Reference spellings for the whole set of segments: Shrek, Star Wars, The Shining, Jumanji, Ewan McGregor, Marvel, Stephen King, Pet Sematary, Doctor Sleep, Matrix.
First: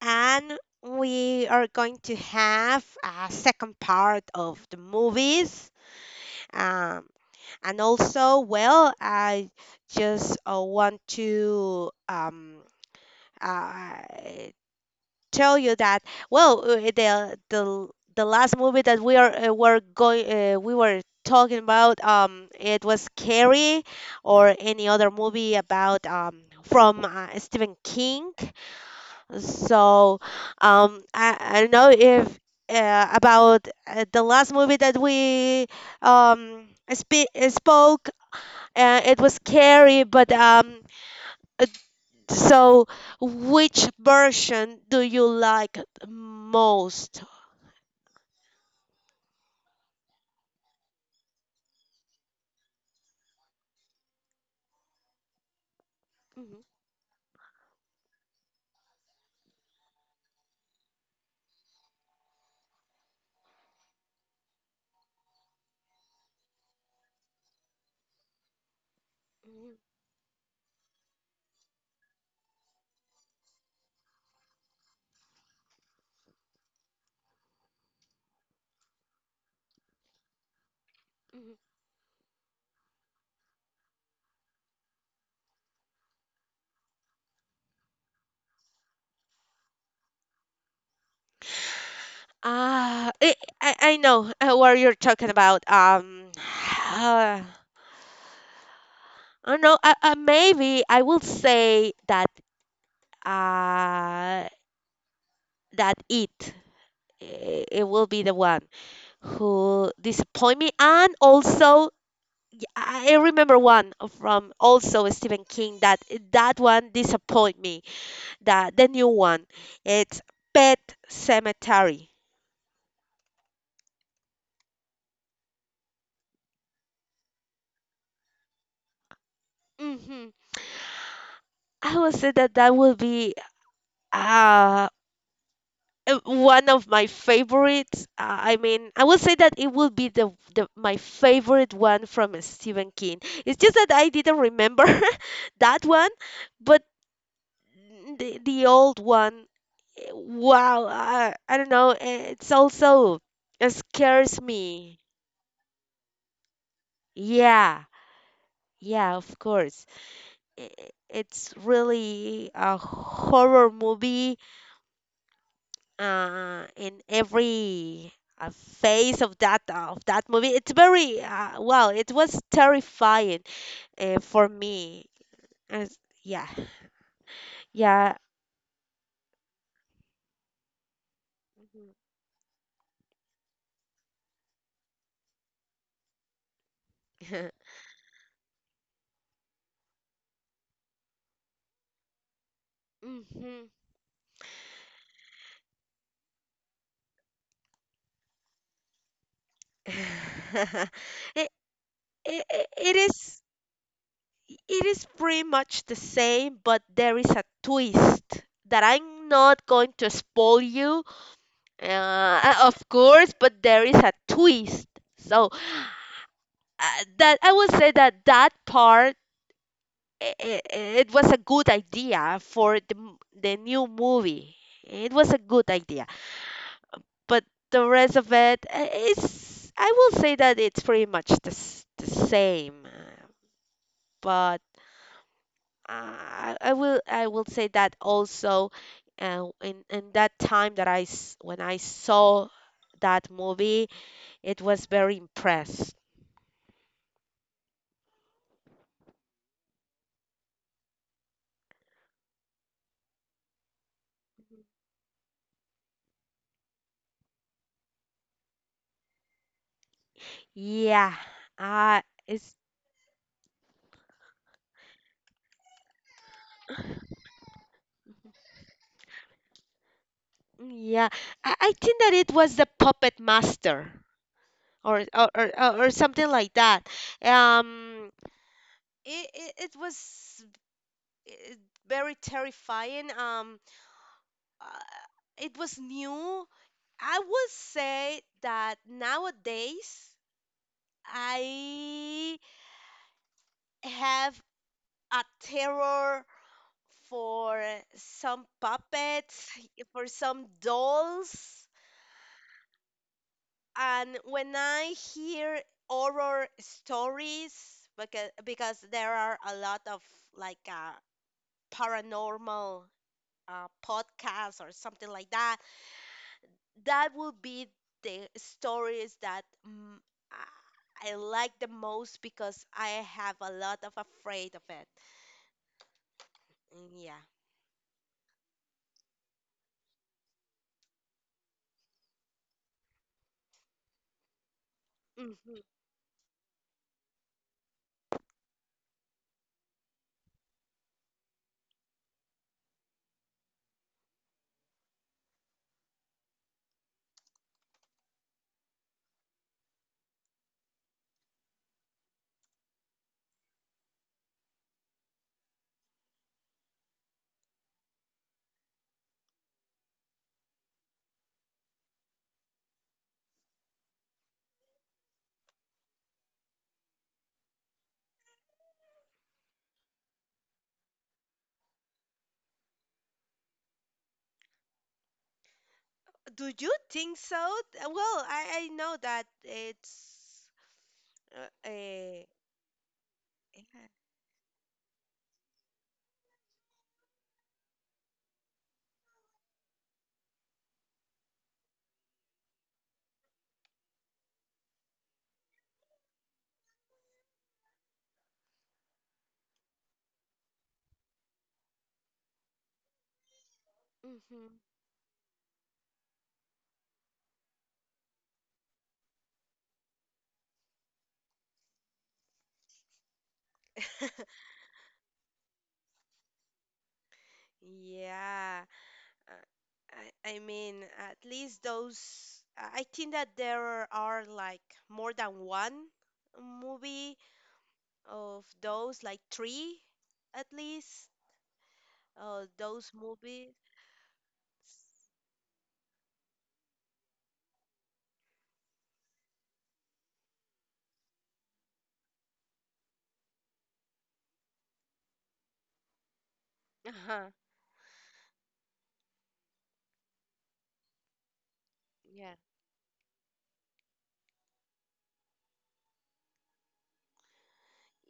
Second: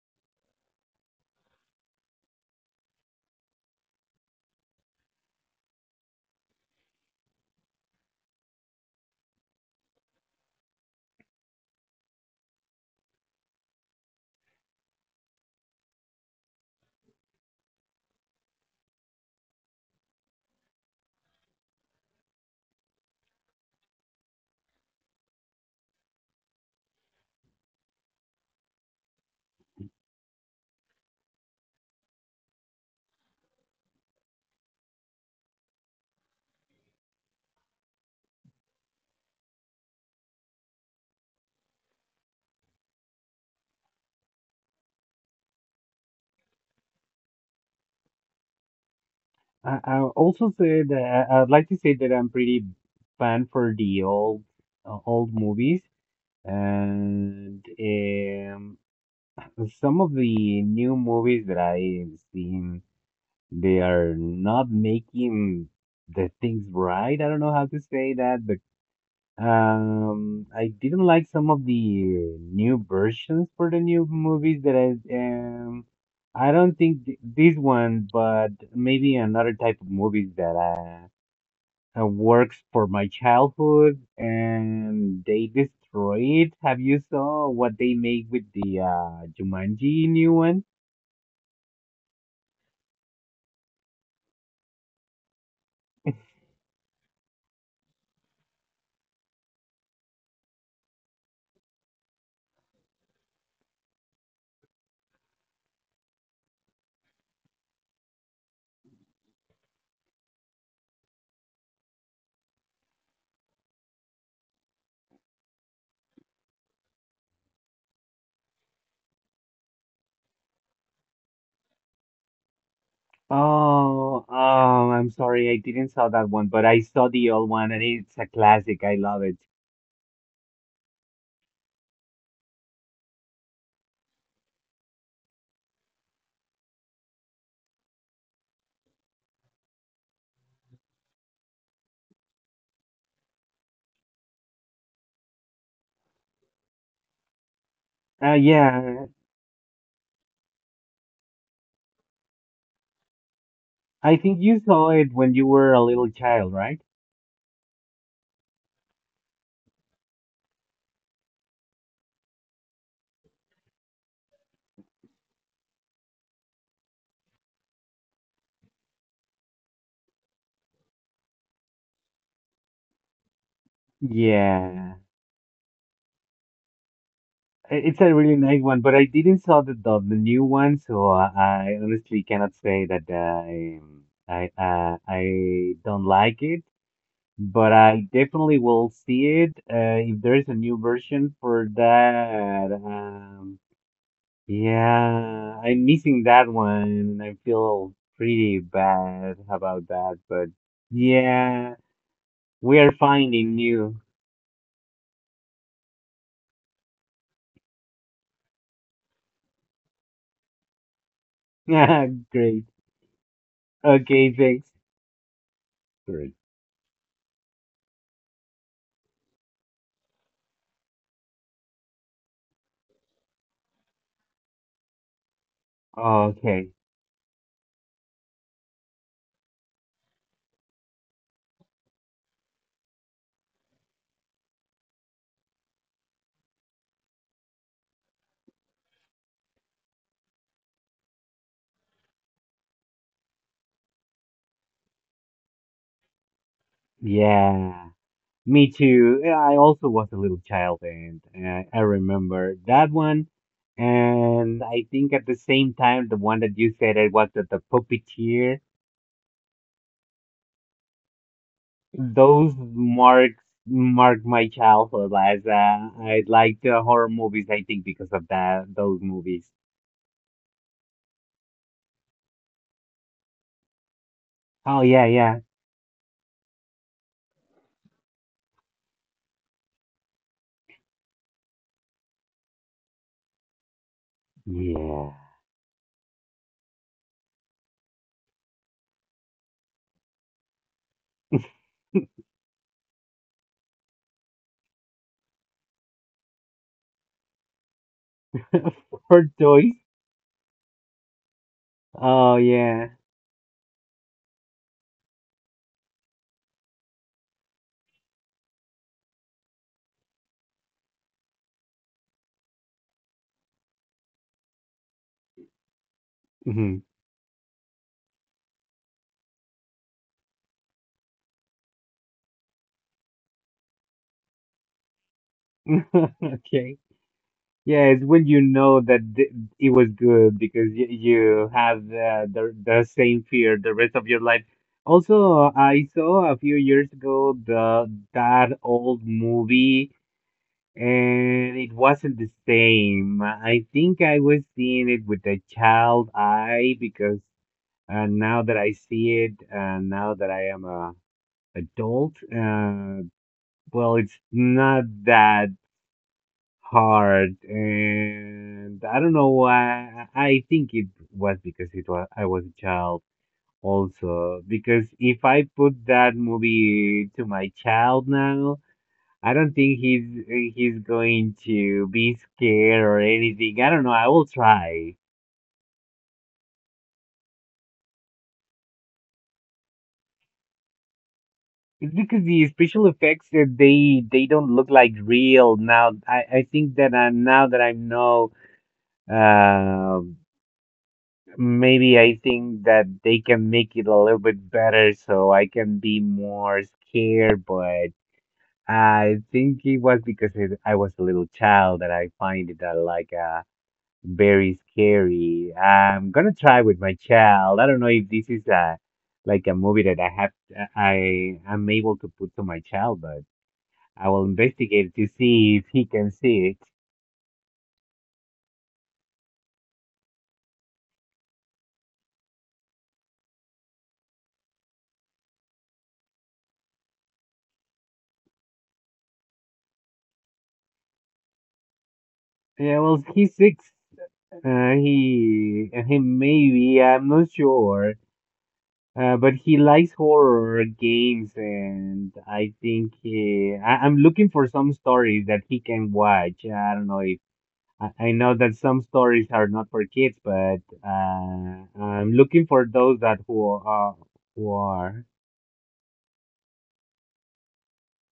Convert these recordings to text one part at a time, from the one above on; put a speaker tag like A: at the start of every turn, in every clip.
A: and we are going to have a second part of the movies. Um, and also, well, I just want to uh, tell you that, well, the last movie that we were talking about, it was Carrie or any other movie about from Stephen King. So, I don't know if about the last movie that we um spe spoke. It was scary, but uh, so which version do you like most?
B: I also say that I'd like to say that I'm pretty fan for the old old movies
A: Mhm,
B: and some of the new movies that I've seen they are not making the things right. I don't know how to say that, but
A: mhm,
B: I didn't like some of the new versions for the new movies that I. I don't think th this one, but maybe another type of movies that
A: mhm.
B: works for my childhood and they destroy it. Have you saw what they made with the Jumanji new one?
A: Ah, I know what you're talking about. I don't know. Maybe I will say that uh that it. It will be the one who disappoint me, and also I remember one from also Stephen King, that one disappoint me, that the new one, it's Pet Cemetery.
B: Oh, I'm sorry, I didn't saw that one, but I saw the old one and it's a classic. I love it.
A: Hmm. I will say that that will be, uh one of my favorites. I mean, I will say that it will be the my favorite one from Stephen King. It's just that I didn't remember that one. But the old
B: Yeah,
A: one. Wow, I don't know. It
B: I think
A: scares
B: you saw
A: me.
B: it when you were a little child, right?
A: Yeah, yeah, of course. It's really a horror movie. In every uh, phase of that movie. It's very, wow, it was terrifying for
B: Yeah,
A: me. As- yeah,
B: it's a
A: yeah.
B: really nice one, but I didn't saw the new one, so I honestly cannot say that I don't like it.
A: Mhm.
B: But I definitely will see it if there is a new version for that.
A: Mhm.
B: Yeah, I'm missing that one, and I feel pretty bad about that. But
A: it,
B: yeah,
A: it,
B: we are finding new.
A: it is pretty much the same, but there is a twist that I'm not going to spoil you,
B: Great.
A: of course, but there is a
B: Okay, thanks.
A: twist. So
B: Great.
A: uh, that I would say that that part, it was a good idea for the new movie. It was a good idea,
B: Okay.
A: but the rest of it, it's I will say that it's pretty much the same, but I will say that also, in that time that, when I saw that movie, it was very impressed.
B: Yeah. Me too. Yeah, I also was a little child and I remember that one. And I think at the same time, the one that you said it was the puppeteer.
A: Yeah. uh
B: Those
A: it's
B: marks mark my childhood as I liked horror movies, I think, because of that, those movies.
A: Yeah. I think that it was the puppet master,
B: Oh, yeah,
A: or or
B: yeah.
A: or, or or something like that. um it was, eh, very terrifying.
B: Yeah.
A: Uh, it was new. I would say that nowadays I have a terror for some
B: For
A: puppets,
B: toys.
A: for some dolls.
B: Oh, yeah.
A: And when I hear horror stories, because there are a lot of like, paranormal, podcasts or something like that,
B: Hmm.
A: that would be the stories that, I like the most because I have a lot of afraid of it.
B: Okay.
A: Mm, yeah.
B: Yeah, it's when you know that it was good because you have the same fear the rest of your life. Also,
A: Mhm.
B: I saw a few years ago the that old movie, and it wasn't the same. I think I was seeing it with a child eye because now that I see it, now that I am a adult, well, it's not that hard, and I don't know why. I think it was because it was I was a child also. Because if I put that movie to my child now, I don't think he's going to be scared or anything. I don't know. I will try.
A: Do you think so? Well, I know that it's, uh,
B: It's because
A: eh,
B: the special effects
A: yeah.
B: they don't look like real now. I think that I, now that I know. Um. Maybe I think that they can make it a little bit better so I can be more scared, but I think it was because I was a little child that I find it that like very
A: Mhm.
B: scary. I'm gonna try with my child. I don't know if this is a like a movie that I have I am able to put to my child, but I will investigate to see if he can see it.
A: Yeah. Uh, I mean, at least those. I think that there are like more than one movie of those, like three at least.
B: Yeah,
A: Those
B: well, he's
A: movies.
B: six. He maybe, I'm not sure. But he likes horror games, and I think I'm looking for some stories that he can watch. I don't know if
A: Uh-huh.
B: I know that some stories are not for kids, but I'm
A: Yeah.
B: looking for those that who are, who are.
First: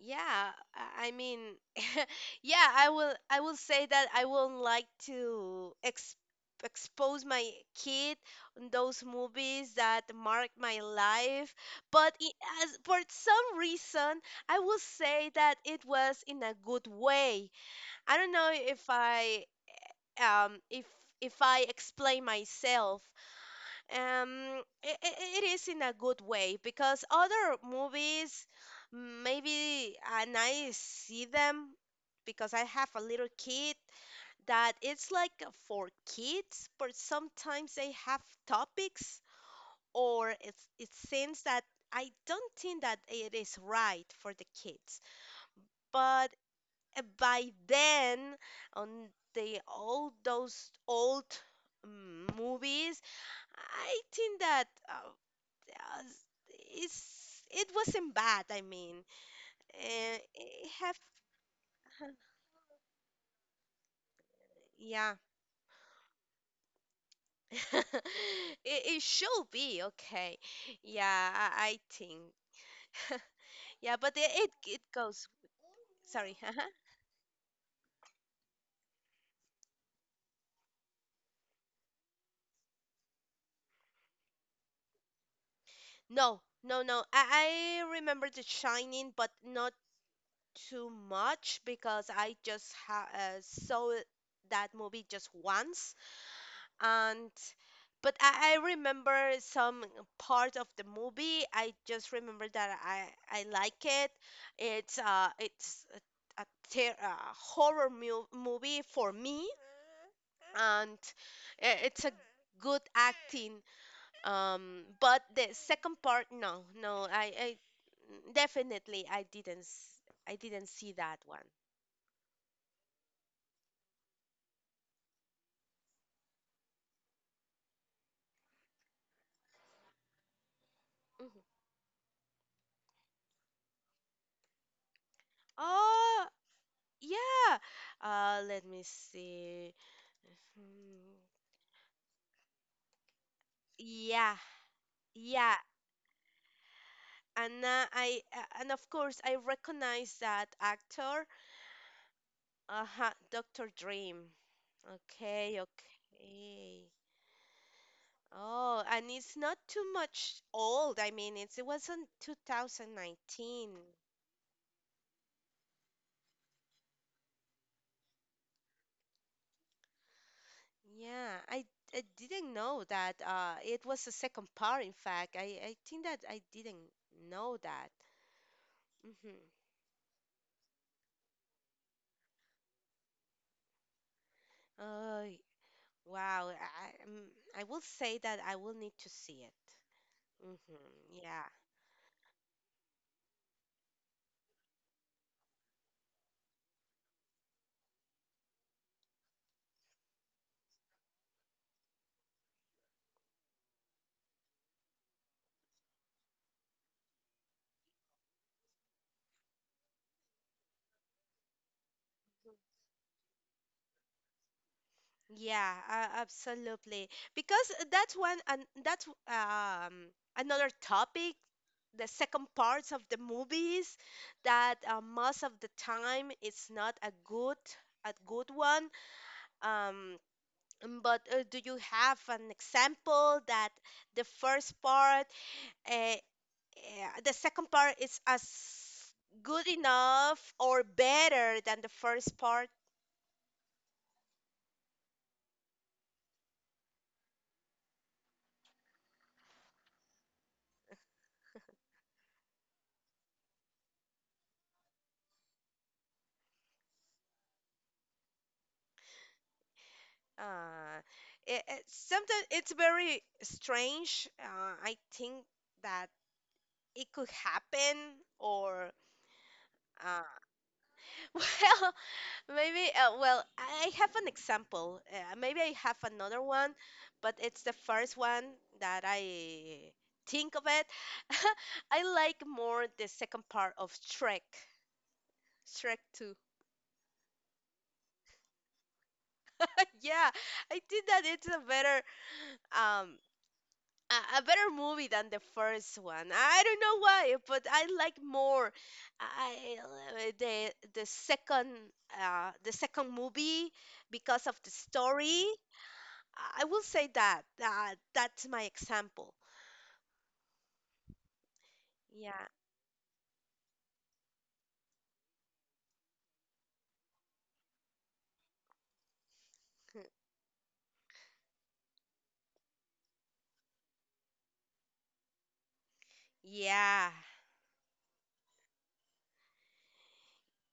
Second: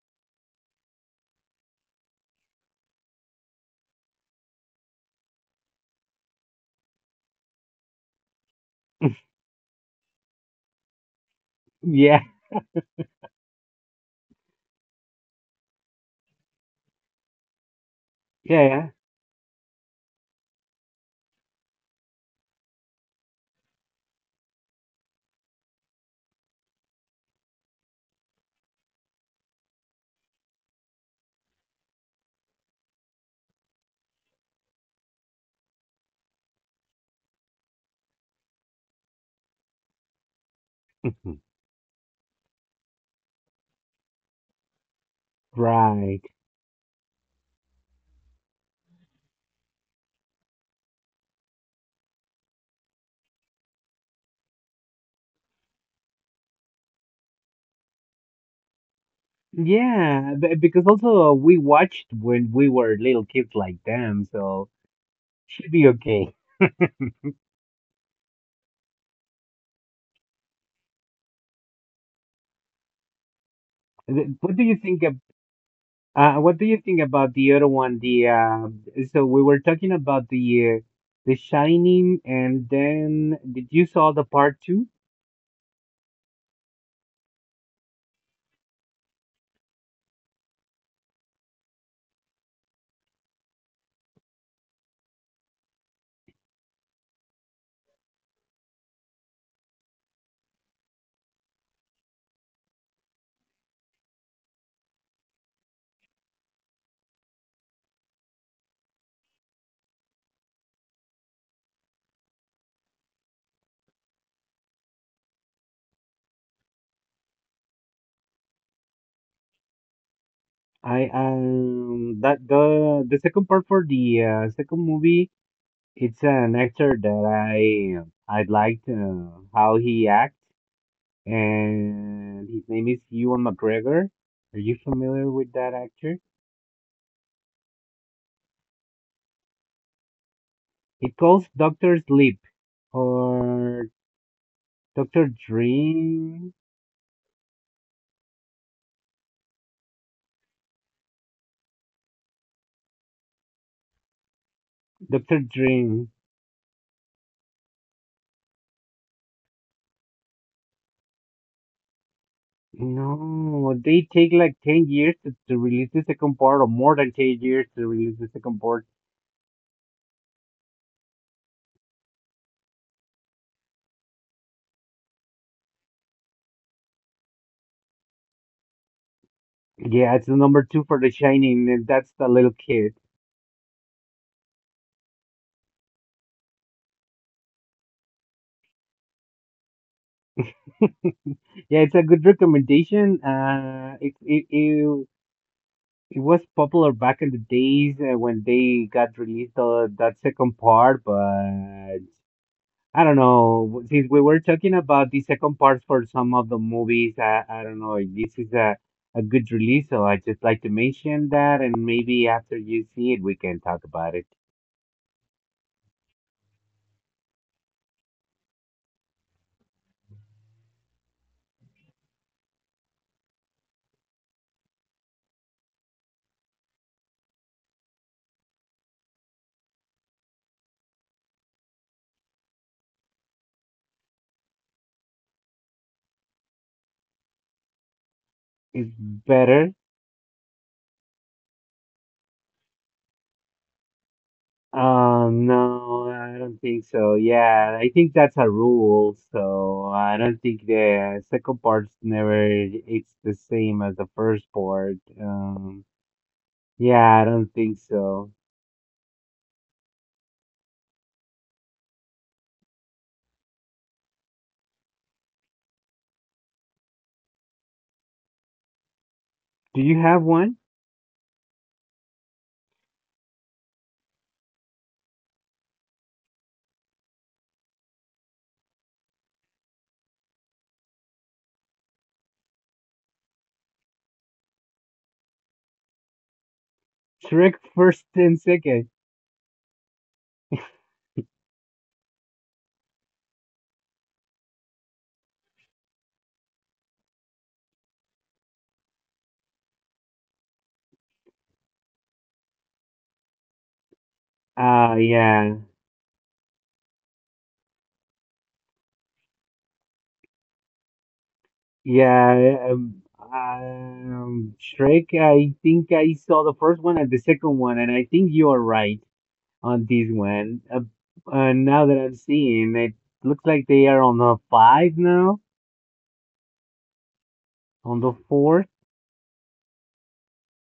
A: Yeah, I mean, yeah, I will say that I wouldn't like to ex expose my kid on those movies that mark my life, but,
B: Yeah,
A: as for some reason, I will say that it was in a good way. I don't know if,
B: yeah,
A: I um if if I explain myself. It is in a good way because other movies, maybe, and I see them because I have a little kid that it's like for kids, but sometimes they have topics or, it
B: yeah.
A: seems that, I don't think that it is right for the kids.
B: Right.
A: But, by then, on the all those old, movies, I think that. As- it's it wasn't bad. I mean,
B: Yeah,
A: it
B: because
A: have,
B: also we watched when we were little kids like them, so
A: yeah,
B: should be okay.
A: it, it should be okay. Yeah, I think. Yeah, but
B: Th- What do you
A: it
B: think
A: goes. Sorry.
B: What
A: Uh-huh.
B: do you think about the other one? The so we were talking about the Shining, and then did you saw the part two?
A: No, no, no. I remember The Shining, but not too much because I just, ha saw that movie just once. And but I remember some part of the movie. I just remember that I like it. It's a, a, a horror movie for me, and it's a good acting. But the second part, no, no, I definitely I didn't see
B: I
A: that one.
B: that the second part for the second movie. It's an actor that I liked how he acts,
A: Mhm.
B: and his name is Ewan McGregor. Are you familiar with that actor?
A: Oh, yeah. Let me see.
B: He
A: Hmm.
B: calls Doctor Sleep or
A: Yeah.
B: Doctor
A: Yeah,
B: Dream.
A: and of course I recognize that actor. Uh-huh, Dr. Dream.
B: Doctor
A: Okay,
B: Dream.
A: okay. Oh, and it's not too much old. I mean, it was in
B: No,
A: 2019.
B: they take like 10 years to release the second part, or more than 10 years to release the second part.
A: Yeah, I didn't know that, it was the second part, in fact. I think that I didn't know that. Mm-hmm.
B: Yeah, it's the number two for The Shining, and that's the little kid.
A: Oh, wow. I will say that I will need to see it. Mm-hmm. Yeah.
B: Yeah, it's a good recommendation. It was popular back in the days when they got released that second part, but I don't know. Since we were talking about the second part for some of the movies, I don't know. If this is a good release, so I just like to mention that, and maybe after you see it, we can talk about it.
A: Yeah, absolutely. Because that's one, and that's, another topic. The second parts of the movies that, most of the time it's not a good, a good one. Um, but, do you have an example that the first part, uh, the second part is as
B: It's
A: good
B: better.
A: enough or better than the first part?
B: No, I don't think so. Yeah, I think that's a rule. So I don't think the second part's never it's the same as the first part. Yeah, I don't think so.
A: Uh, Sometimes it's very strange. I think that it could happen or,
B: Do you
A: uh,
B: have one?
A: well, maybe, well, I have an example. Maybe I have another one, but it's the first one that I think of it. I like more the second part of Shrek. Shrek 2.
B: Shrek first and second.
A: Yeah, I think that it's a better, um a better movie than the first one. I don't know why, but I like more, I, the second the second movie because of the story.
B: Yeah.
A: I will say that, that's my example. Yeah,
B: Yeah, um Shrek, I think I saw the first one and the second one and I think you are right on this one. Uh, now that I'm seeing it looks like they are on the five now,
A: yeah,
B: on the fourth.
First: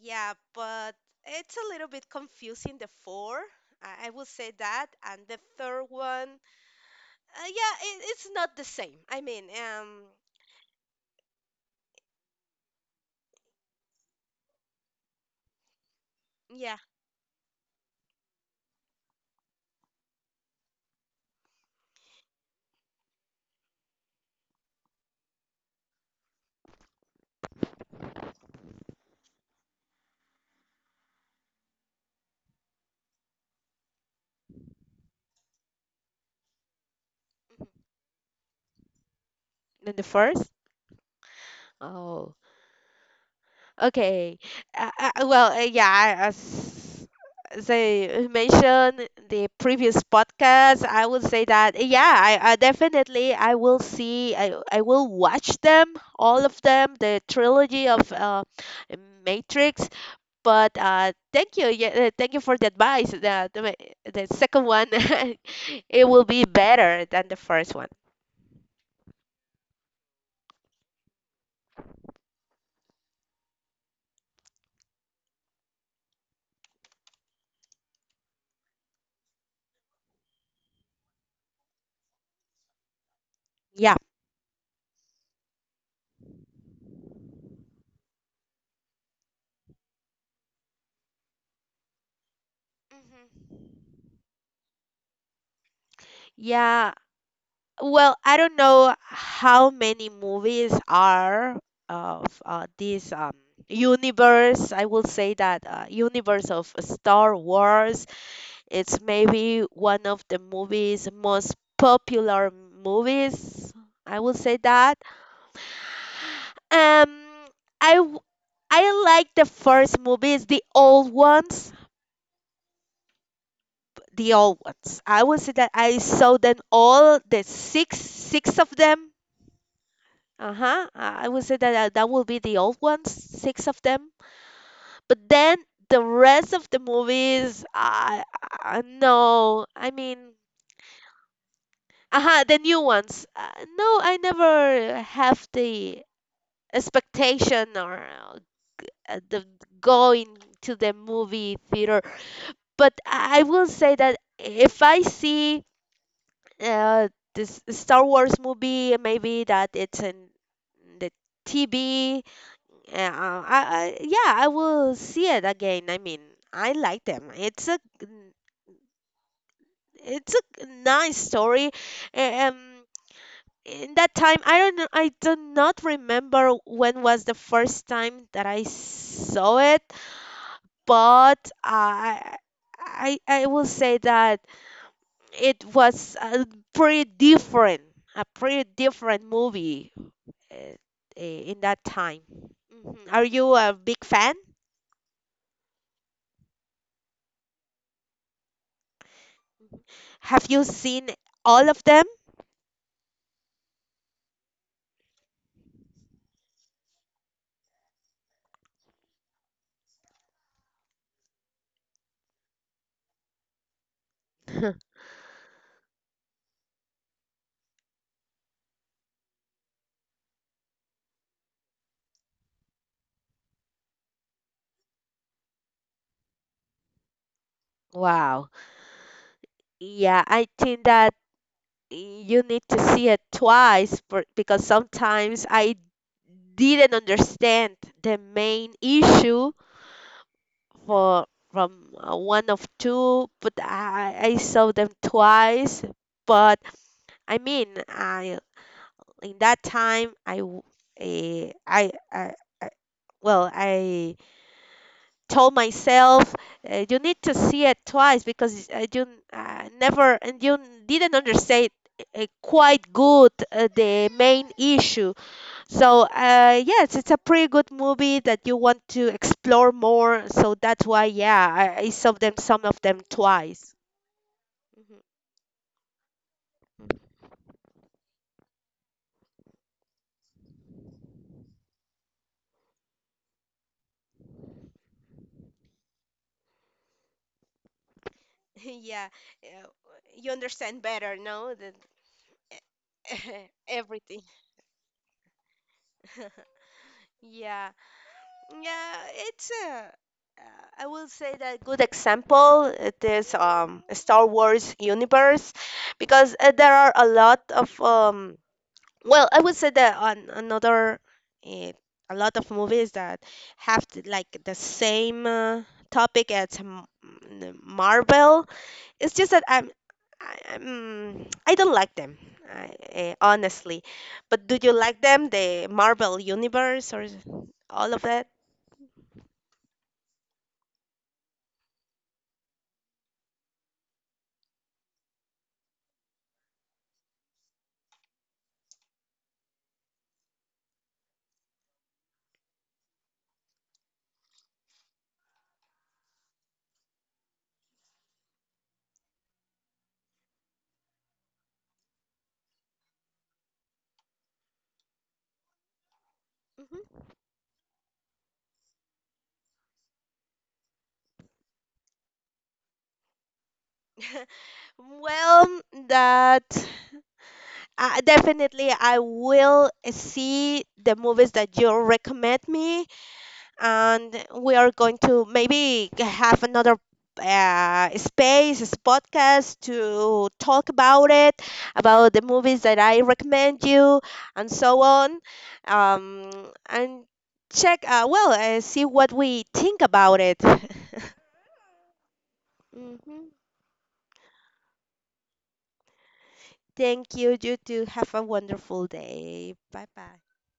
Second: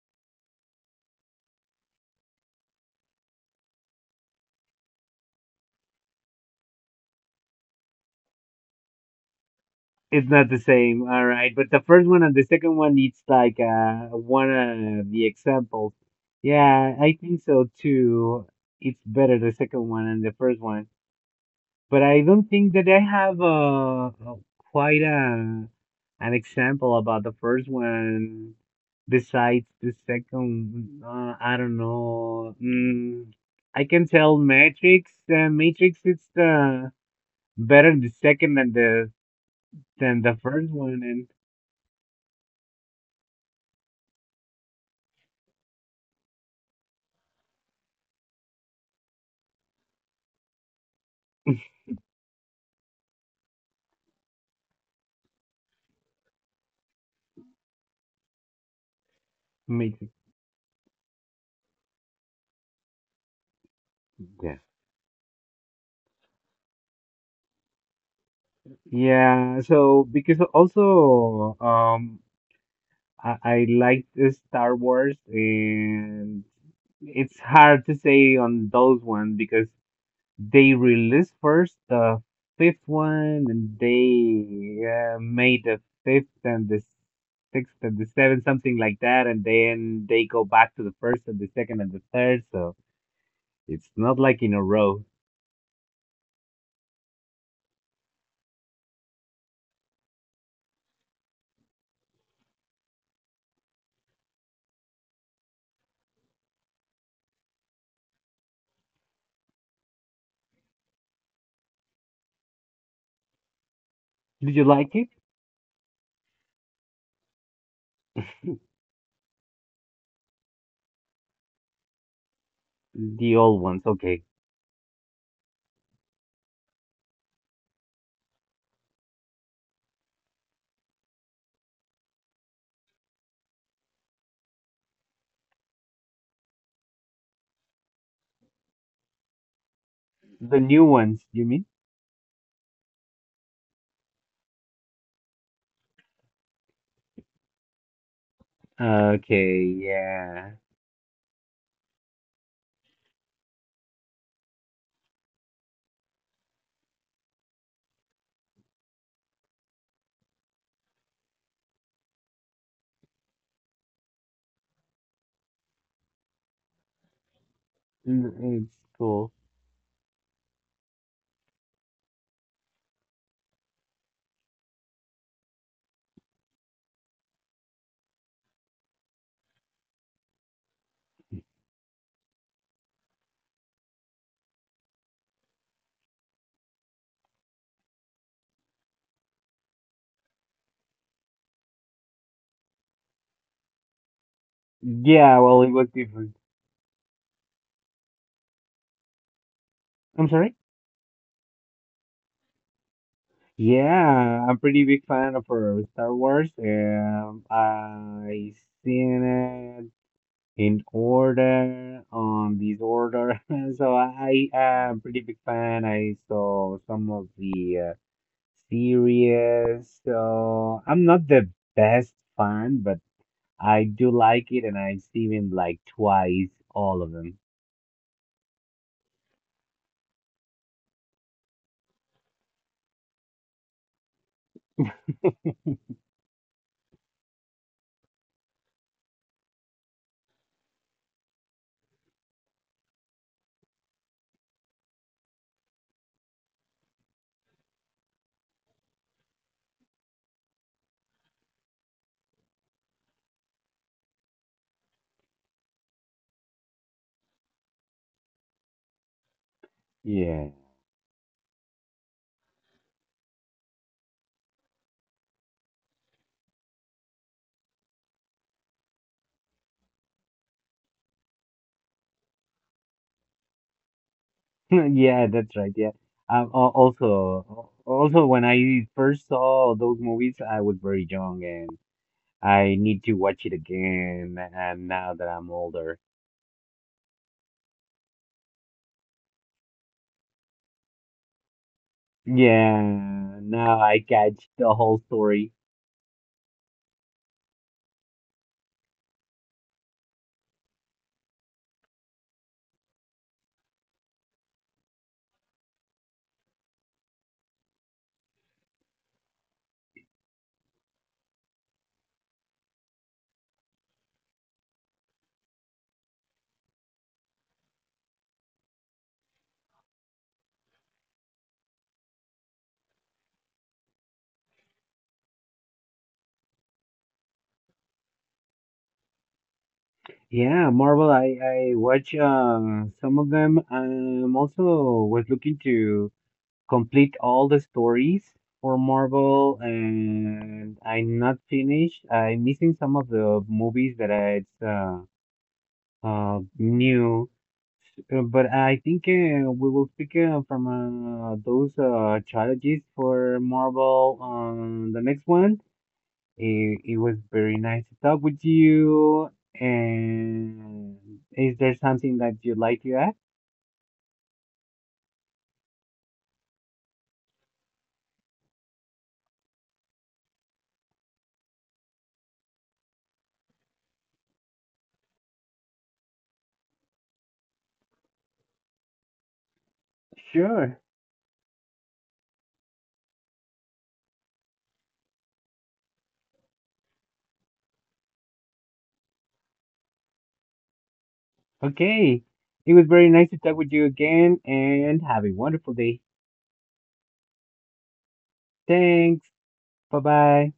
A: yeah. But it's a little bit confusing. The four, I will say that, and the third one, yeah, it's not the same. I mean,
B: It's not the same, all right. But the first one and the second one it's like one of the examples.
A: yeah.
B: Yeah, I think so too. It's better the second one and the first one. But I don't think that I have quite a an example about the first one. Besides the second, I don't know. Mm, I can tell Matrix. Matrix is the
A: Mhm.
B: better the second
A: Than the
B: than the
A: first.
B: first one and
A: Oh. Okay. Well, yeah, as they mentioned in the previous podcast, I would say that, yeah, I definitely I will watch them all of them, the trilogy of, Matrix.
B: Matrix.
A: But, thank you, yeah, thank you for the advice. The
B: Yeah.
A: second one, it will be better than the first one.
B: Yeah, so because also I liked Star Wars, and it's hard to say on those ones because they released first the fifth one, and
A: Yeah.
B: they made the fifth and the sixth and the seventh, something like that, and then they go back to the first and the second and the third. So
A: Hmm.
B: it's not like in a row.
A: Yeah, well, I don't know how many movies are of, this, universe. I will say that, universe of Star Wars. It's maybe one of the movies most popular movies. I will
B: Did
A: say
B: you like
A: that.
B: it?
A: Um, I w- I like the first movies, the old ones.
B: The old ones, okay.
A: The old ones. I will say that I saw them all, the six of them. Uh-huh. I would say that, that will be the old ones, six of them. But then the rest of the movies, I no, I mean,
B: The new ones, you mean?
A: uh-huh, the new ones. No, I never have the expectation or, the
B: Okay,
A: going
B: yeah.
A: to the movie theater. But I will say that if I see, uh, this Star Wars movie, maybe that it's in the TV. Yeah, yeah, I will see it again. I mean, I like them.
B: Mm, it's cool.
A: It's a nice story. A- Um, in that time, I don't know, I do not remember when was the first time that I saw it, but I will say that it was pretty different, a pretty different movie, uh, in that time. Mhm. Are you a big fan?
B: Yeah, well, it was different. I'm
A: Have
B: sorry?
A: you seen all of them?
B: Yeah, I'm pretty big fan of Star Wars. I seen it in order, on this order. So I am pretty big fan. I saw some of the series. So I'm not the best fan, but I do like it, and I've seen it like twice, all of them.
A: Wow. Yeah, I think that you need to see it twice, because sometimes I didn't understand the main issue, for from, one of two, but I saw them twice. But I mean, I in that time, I w- eh, I well I told myself, you need to see it twice because, you, never, and
B: Yeah.
A: you didn't understand, quite good, the main issue. So, yes, it's a pretty good movie that you want to explore more, so that's why, yeah, I saw them, some of them, twice. Mhm.
B: Yeah, that's right. Yeah. Also when I first saw those movies, I was very young and I need to watch it again. And now that I'm older,
A: Yeah, uh, you understand better, no? Than
B: yeah, now I
A: everything.
B: catch the whole story.
A: Yeah. Yeah, it's a, I will say that good example. It is, Star Wars universe, because, there are a lot of, well, I would say that on another, uh, a lot of movies that have like the same, topic as Marvel. It's just that I don't like them. I, Honestly, but do you like them? The Marvel universe or all of that?
B: Yeah, Marvel, I watch some of them. Also was looking to complete all the stories for Marvel, and I'm not finished. I'm missing some of the movies that I it's new, but I think we will speak from those challenges for Marvel on the next one. It
A: Mhm.
B: was very nice to talk with you. And is there something that you'd like to add?
A: Well, that, definitely I will see the movies that you recommend me, and we are going to maybe have another, space, this podcast to talk
B: Sure.
A: about it, about the movies that I recommend you, and so on. Um, and check, well, see what we think about it.
B: Okay, it was very
A: Hmm.
B: nice to talk with you again, and have a wonderful day.
A: Thank you. You too. Have a wonderful
B: Thanks.
A: day. Bye
B: Bye
A: bye.
B: bye.